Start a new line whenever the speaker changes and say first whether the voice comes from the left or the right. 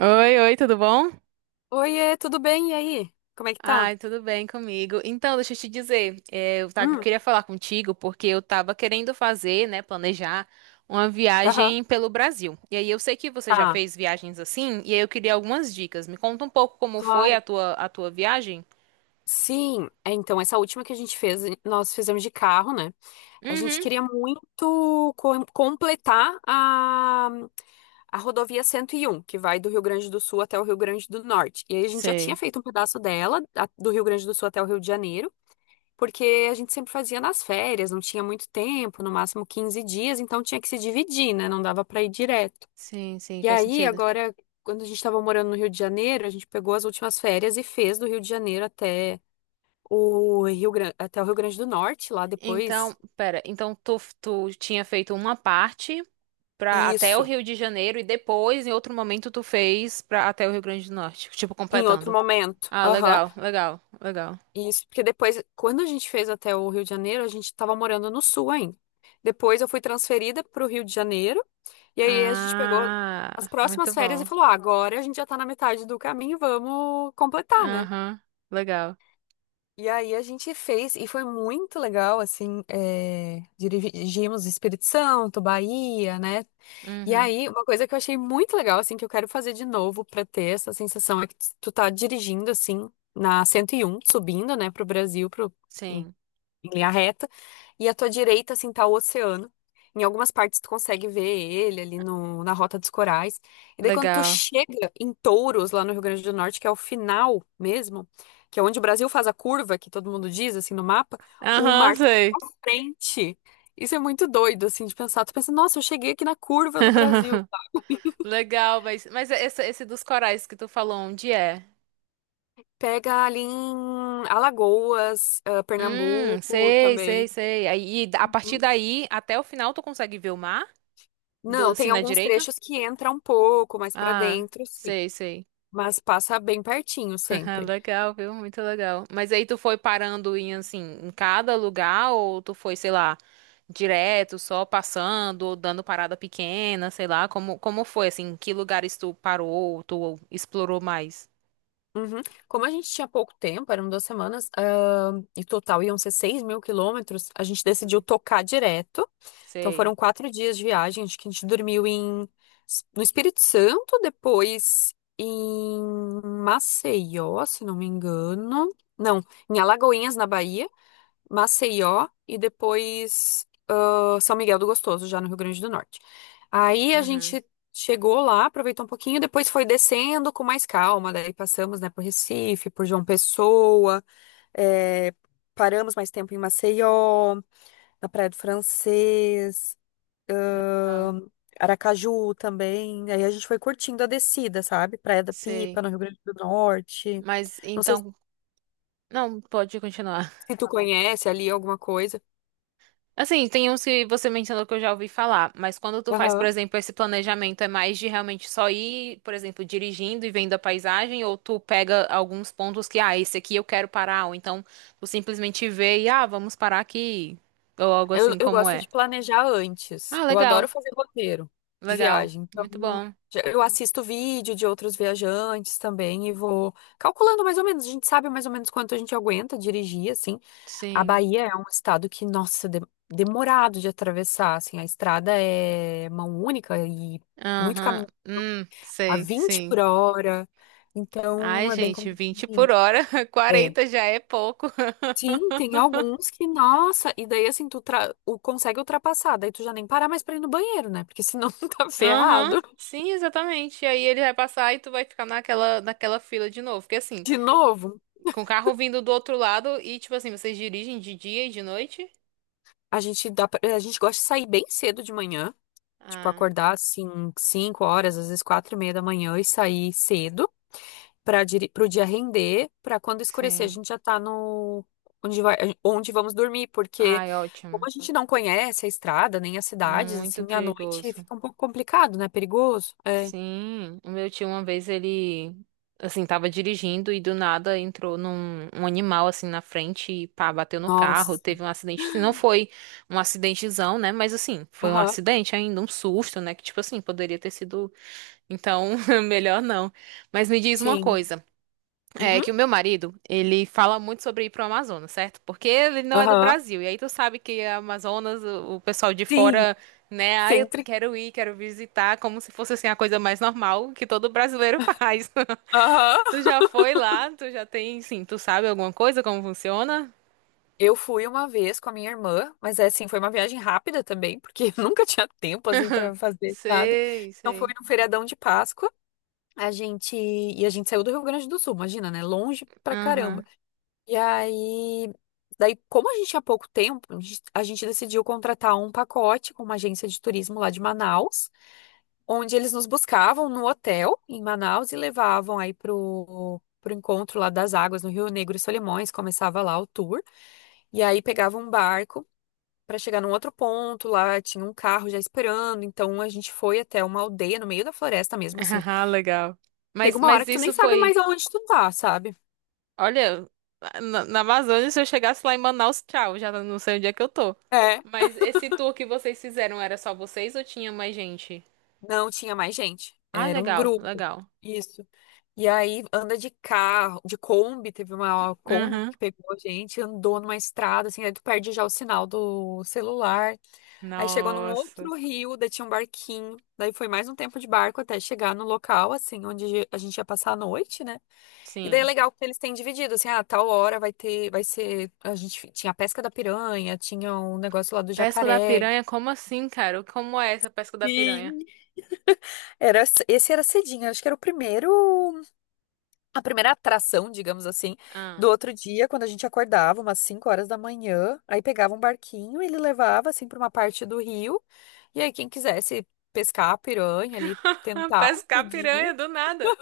right: Oi, oi, tudo bom?
left: Oiê, tudo bem? E aí? Como é que tá?
right: Ai, tudo bem comigo. Então, deixa eu te dizer, eu
left: Hum,
right: queria falar contigo porque eu tava querendo fazer, né, planejar uma
left: aham,
right: viagem pelo Brasil. E aí eu sei que você já
left: tá,
right: fez viagens assim, e aí eu queria algumas dicas. Me conta um pouco como foi a
left: claro.
right: tua, a tua viagem?
left: Sim, é, então, essa última que a gente fez, nós fizemos de carro, né? A gente
right: Uhum.
left: queria muito completar a rodovia 101, que vai do Rio Grande do Sul até o Rio Grande do Norte. E aí a gente já tinha
right: Sei.
left: feito um pedaço dela, do Rio Grande do Sul até o Rio de Janeiro, porque a gente sempre fazia nas férias, não tinha muito tempo, no máximo 15 dias, então tinha que se dividir, né? Não dava pra ir direto.
right: Sim, sim,
left: E
right: faz
left: aí,
right: sentido.
left: agora, quando a gente estava morando no Rio de Janeiro, a gente pegou as últimas férias e fez do Rio de Janeiro até o Rio Grande, até o Rio Grande do Norte, lá depois.
right: Então, pera, então tu tinha feito uma parte para até o
left: Isso,
right: Rio de Janeiro e depois, em outro momento, tu fez para até o Rio Grande do Norte, tipo
left: em outro
right: completando.
left: momento.
right: Ah,
left: Aham.
right: legal, legal, legal.
left: Isso, porque depois, quando a gente fez até o Rio de Janeiro, a gente estava morando no Sul ainda. Depois eu fui transferida para o Rio de Janeiro, e aí a gente pegou as
right: Ah,
left: próximas
right: muito
left: férias e
right: bom.
left: falou: ah, agora a gente já está na metade do caminho, vamos completar, né?
right: Aham, legal.
left: E aí a gente fez, e foi muito legal, assim, é, dirigimos Espírito Santo, Bahia, né? E
right: Uhum,
left: aí, uma coisa que eu achei muito legal, assim, que eu quero fazer de novo pra ter essa sensação é que tu tá dirigindo, assim, na 101 subindo, né, pro Brasil, pro,
right: sim,
left: em linha reta, e à tua direita, assim, tá o oceano. Em algumas partes tu consegue ver ele ali no, na Rota dos Corais. E daí quando tu
right: legal.
left: chega em Touros, lá no Rio Grande do Norte, que é o final mesmo, que é onde o Brasil faz a curva, que todo mundo diz, assim, no mapa, o
right: Aham,
left: mar tá
right: sei.
left: pra frente. Isso é muito doido, assim, de pensar. Tu pensa, nossa, eu cheguei aqui na curva do Brasil.
right: Legal, mas, mas esse dos corais que tu falou, onde é?
left: Pega ali em Alagoas, ah, Pernambuco
right: Sei, sei,
left: também.
right: sei. Aí, e a partir
left: Uhum.
right: daí, até o final, tu consegue ver o mar? Do,
left: Não,
right: assim,
left: tem
right: na
left: alguns
right: direita?
left: trechos que entra um pouco mais pra
right: Ah,
left: dentro, sim.
right: sei, sei.
left: Mas passa bem pertinho
right: Ah,
left: sempre.
right: legal, viu? Muito legal. Mas aí tu foi parando em assim, em cada lugar ou tu foi, sei lá, direto, só passando ou dando parada pequena, sei lá, como foi assim, em que lugares tu parou, tu explorou mais?
left: Uhum. Como a gente tinha pouco tempo, eram 2 semanas, ah, e total iam ser 6.000 quilômetros, a gente decidiu tocar direto. Então
right: Sei.
left: foram 4 dias de viagem, acho que a gente dormiu em, no Espírito Santo, depois em Maceió, se não me engano. Não, em Alagoinhas, na Bahia, Maceió, e depois. São Miguel do Gostoso, já no Rio Grande do Norte. Aí a
right: Uhum.
left: gente chegou lá, aproveitou um pouquinho, depois foi descendo com mais calma. Daí passamos, né, por Recife, por João Pessoa, é, paramos mais tempo em Maceió, na Praia do Francês,
right: Legal.
left: ahn, Aracaju também. Aí a gente foi curtindo a descida, sabe? Praia da Pipa,
right: Sei.
left: no Rio Grande do Norte.
right: Mas
left: Não sei
right: então, não, pode continuar.
left: se tu conhece ali alguma coisa.
right: Assim, tem uns que você mencionou que eu já ouvi falar, mas quando tu faz, por
left: Aham.
right: exemplo, esse planejamento, é mais de realmente só ir, por exemplo, dirigindo e vendo a paisagem, ou tu pega alguns pontos que, ah, esse aqui eu quero parar, ou então tu simplesmente vê e, ah, vamos parar aqui, ou algo
left: Eu,
right: assim
left: eu
right: como
left: gosto
right: é.
left: de planejar antes.
right: Ah,
left: Eu adoro
right: legal,
left: fazer roteiro de
right: legal,
left: viagem. Então,
right: muito bom,
left: eu assisto vídeo de outros viajantes também e vou calculando mais ou menos. A gente sabe mais ou menos quanto a gente aguenta dirigir, assim. A
right: sim,
left: Bahia é um estado que, nossa, demorado de atravessar, assim. A estrada é mão única e muito
right: aham,
left: caminho
right: hum,
left: a
right: sei,
left: 20 por
right: sim.
left: hora. Então,
right: Ai,
left: é bem
right: gente, 20
left: complicadinho.
right: por hora,
left: É.
right: 40 já é pouco.
left: Sim, tem alguns que, nossa, e daí assim, consegue ultrapassar, daí tu já nem parar mais pra ir no banheiro, né? Porque senão tu tá
right: Aham,
left: ferrado.
right: sim, exatamente. E aí ele vai passar e tu vai ficar naquela fila de novo. Porque assim,
left: De novo,
right: com o carro vindo do outro lado e tipo assim, vocês dirigem de dia e de noite?
left: a gente gosta de sair bem cedo de manhã, tipo,
right: Ah,
left: acordar assim, 5 horas, às vezes 4:30 da manhã e sair cedo pro dia render, pra quando escurecer a
right: sim.
left: gente já tá no, onde vai, onde vamos dormir, porque
right: Ai,
left: como
right: ótimo.
left: a gente não conhece a estrada, nem as cidades,
right: Muito
left: assim, à noite
right: perigoso.
left: fica um pouco complicado, né? Perigoso. É.
right: Sim, o meu tio uma vez ele, assim, tava dirigindo e do nada entrou num animal assim na frente e pá, bateu no carro.
left: Nossa.
right: Teve um acidente, assim, não foi um acidentezão, né? Mas assim, foi um
left: Aham.
right: acidente ainda, um susto, né? Que tipo assim, poderia ter sido. Então, melhor não. Mas me diz uma
left: Sim.
right: coisa, é
left: Uhum.
right: que o meu marido, ele fala muito sobre ir pro Amazonas, certo? Porque ele não é do
left: Aham.
right: Brasil. E aí tu sabe que a Amazonas, o pessoal de
left: Sim.
right: fora, né, ah, eu
left: Sempre.
right: quero ir, quero visitar, como se fosse assim a coisa mais normal que todo brasileiro faz.
left: Aham.
right: Tu já foi lá? Tu já tem, sim, tu sabe alguma coisa como funciona?
left: Eu fui uma vez com a minha irmã, mas é assim, foi uma viagem rápida também, porque eu nunca tinha tempo assim para fazer nada.
right: Sei,
left: Então foi
right: sei.
left: no feriadão de Páscoa. A gente saiu do Rio Grande do Sul, imagina, né? Longe pra caramba.
right: Aham.
left: E aí, daí como a gente tinha pouco tempo, a gente decidiu contratar um pacote com uma agência de turismo lá de Manaus, onde eles nos buscavam no hotel em Manaus e levavam aí pro, pro encontro lá das águas no Rio Negro e Solimões, começava lá o tour, e aí pegava um barco para chegar num outro ponto, lá tinha um carro já esperando, então a gente foi até uma aldeia no meio da floresta mesmo, assim.
right: Ah, legal.
left: Chega
right: Mas
left: uma hora
right: mas
left: que tu nem
right: isso
left: sabe
right: foi.
left: mais aonde tu tá, sabe?
right: Olha, na Amazônia, se eu chegasse lá em Manaus, tchau, já não sei onde é que eu tô.
left: É,
right: Mas esse tour que vocês fizeram era só vocês ou tinha mais gente?
left: não tinha mais gente,
right: Ah,
left: era um
right: legal,
left: grupo.
right: legal.
left: Isso. E aí anda de carro, de Kombi, teve uma Kombi
right: Uhum.
left: que pegou a gente, andou numa estrada, assim, aí tu perde já o sinal do celular. Aí chegou num
right: Nossa.
left: outro rio, daí tinha um barquinho, daí foi mais um tempo de barco até chegar no local, assim, onde a gente ia passar a noite, né? E daí é
right: Sim.
left: legal que eles têm dividido, assim, ah, tal hora vai ter, vai ser, a gente tinha a pesca da piranha, tinha um negócio lá do
right: Pesca da
left: jacaré.
right: piranha? Como assim, cara? Como é essa pesca da piranha?
left: Sim. Era, esse era cedinho, acho que era o primeiro, a primeira atração, digamos assim,
right: Ah.
left: do outro dia, quando a gente acordava, umas 5 horas da manhã, aí pegava um barquinho, ele levava assim para uma parte do rio, e aí quem quisesse pescar piranha ali, tentar,
right: Pescar
left: podia.
right: piranha do nada.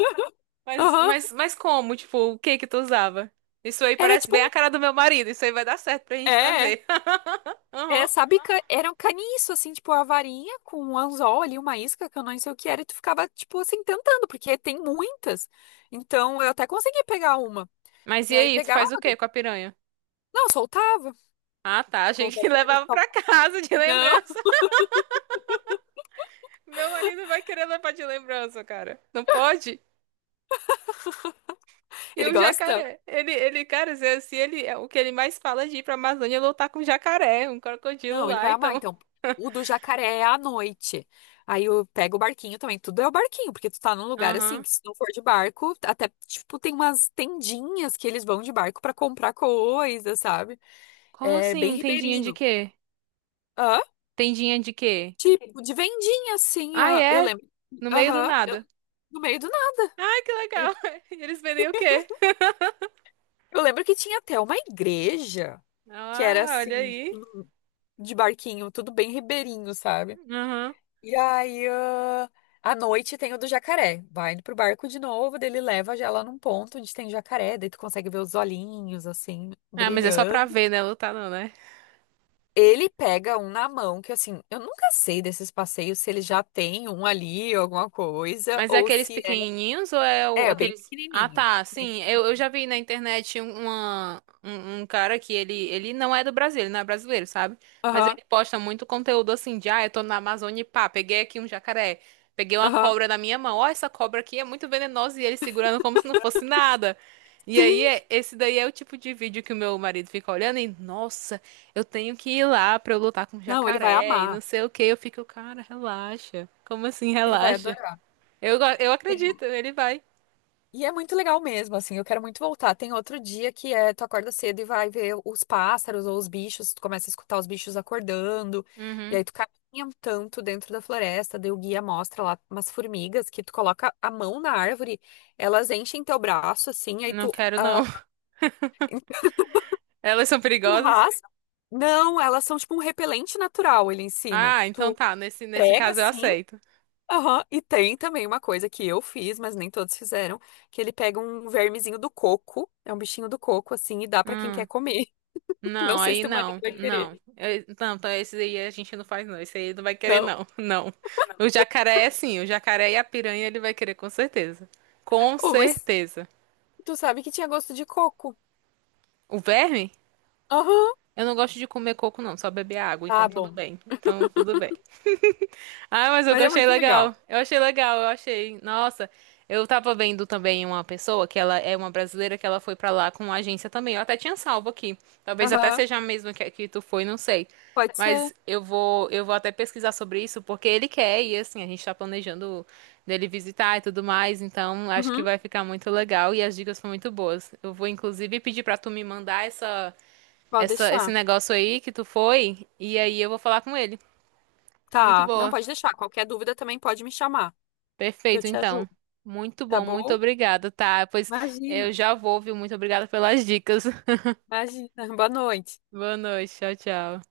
right: Mas,
left: Aham.
right: mas, mas como? Tipo, o que que tu usava? Isso aí
left: Era
right: parece
left: tipo
right: bem
left: um.
right: a cara do meu marido. Isso aí vai dar certo pra gente
left: É.
right: fazer.
left: É,
right: Uhum.
left: sabe, era um caniço, assim, tipo, a varinha com um anzol ali, uma isca, que eu não sei o que era, e tu ficava, tipo, assim, tentando, porque tem muitas. Então, eu até consegui pegar uma.
right: Mas e
left: E aí
right: aí, tu
left: pegava,
right: faz o que com a piranha?
left: não, soltava.
right: Ah, tá. Achei que levava
left: Colocava...
right: pra casa de
left: Não,
right: lembrança. Meu marido vai querer levar de lembrança, cara. Não pode? E
left: ele
right: o
left: gosta.
right: jacaré? Ele, cara, se ele, o que ele mais fala é de ir pra Amazônia é lutar com jacaré, um crocodilo
left: Não, ele
right: lá,
left: vai amar.
right: então.
left: Então, o do jacaré é à noite. Aí eu pego o barquinho também. Tudo é o barquinho, porque tu tá num lugar assim,
right: Aham.
left: que se não for de barco, até, tipo, tem umas tendinhas que eles vão de barco pra comprar coisa, sabe?
right: Como
left: É bem
right: assim? Tendinha de
left: ribeirinho.
right: quê?
left: Hã?
right: Tendinha de quê?
left: Tipo, de vendinha, assim,
right: Ah,
left: ah, eu
right: é?
left: lembro.
right: No meio do
left: Aham,
right: nada.
left: no meio do nada.
right: Ai, que legal. E eles vendem o quê?
left: Eu lembro que tinha até uma igreja que era
right: Ah, olha
left: assim,
right: aí.
left: tudo de barquinho, tudo bem ribeirinho, sabe?
right: Aham.
left: E aí, ah, à noite tem o do jacaré. Vai pro barco de novo, daí ele leva já lá num ponto onde tem jacaré, daí tu consegue ver os olhinhos, assim,
right: Ah, mas é só
left: brilhando.
right: pra ver, né? Lutar não, né?
left: Ele pega um na mão, que assim, eu nunca sei desses passeios se ele já tem um ali, alguma coisa,
right: Mas é
left: ou
right: aqueles
left: se é.
right: pequenininhos ou é
left: É, bem
right: aqueles. Ah,
left: pequenininho.
right: tá,
left: Bem
right: sim. Eu
left: pequenininho.
right: já vi na internet um cara que ele não é do Brasil, ele não é brasileiro, sabe? Mas
left: Aham,
right: ele posta muito conteúdo assim de, ah, eu tô na Amazônia e pá, peguei aqui um jacaré, peguei uma
left: aham.
right: cobra na minha mão, ó, essa cobra aqui é muito venenosa e ele segurando como se não fosse nada. E
left: Sim!
right: aí, esse daí é o tipo de vídeo que o meu marido fica olhando e, nossa, eu tenho que ir lá pra eu lutar com o
left: Não, ele vai
right: jacaré e não
left: amar.
right: sei o que. Eu fico, cara, relaxa. Como assim,
left: Ele vai
right: relaxa?
left: adorar.
right: Eu acredito, ele vai.
left: E é muito legal mesmo, assim, eu quero muito voltar. Tem outro dia que é, tu acorda cedo e vai ver os pássaros ou os bichos, tu começa a escutar os bichos acordando, e
right: Uhum.
left: aí tu caminha um tanto dentro da floresta, daí o guia mostra lá umas formigas que tu coloca a mão na árvore, elas enchem teu braço, assim, aí
right: Não
left: tu,
right: quero,
left: ah,
right: não. Elas são
left: tu
right: perigosas?
left: raspa. Não, elas são tipo um repelente natural, ele ensina.
right: Ah, então
left: Tu
right: tá. Nesse
left: prega,
right: caso eu
left: assim.
right: aceito.
left: Aham. E tem também uma coisa que eu fiz, mas nem todos fizeram, que ele pega um vermezinho do coco, é um bichinho do coco, assim, e dá pra quem quer
right: Hum.
left: comer. Não
right: Não,
left: sei se
right: aí
left: teu marido
right: não.
left: vai
right: Não.
left: querer.
right: Não, então esse aí a gente não faz, não. Esse aí não vai querer,
left: Não?
right: não. Não. O jacaré é sim. O jacaré e a piranha ele vai querer, com certeza. Com
left: Oh, mas
right: certeza.
left: tu sabe que tinha gosto de coco.
right: O verme?
left: Aham.
right: Eu não gosto de comer coco, não. Só beber água.
left: Ah,
right: Então tudo
left: bom.
right: bem. Então tudo bem. Ah, mas eu
left: Mas é
right: achei
left: muito
right: legal.
left: legal.
right: Eu achei legal, eu achei. Nossa, eu tava vendo também uma pessoa que ela é uma brasileira que ela foi pra lá com uma agência também. Eu até tinha salvo aqui. Talvez até
left: Aham.
right: seja a mesma que tu foi, não sei.
left: Pode ser.
right: Mas eu vou até pesquisar sobre isso porque ele quer e assim, a gente tá planejando dele visitar e tudo mais, então acho que
left: Uhum.
right: vai ficar muito legal e as dicas são muito boas. Eu vou inclusive pedir pra tu me mandar
left: Pode
right: esse
left: deixar.
right: negócio aí que tu foi e aí eu vou falar com ele. Muito
left: Tá. Não,
right: boa.
left: pode deixar. Qualquer dúvida também pode me chamar, que eu
right: Perfeito,
left: te
right: então.
left: ajudo.
right: Muito
left: Tá
right: bom, muito
left: bom?
right: obrigada, tá? Pois
left: Imagina.
right: eu já vou, viu? Muito obrigada pelas dicas.
left: Imagina. Boa noite.
right: Boa noite, tchau, tchau.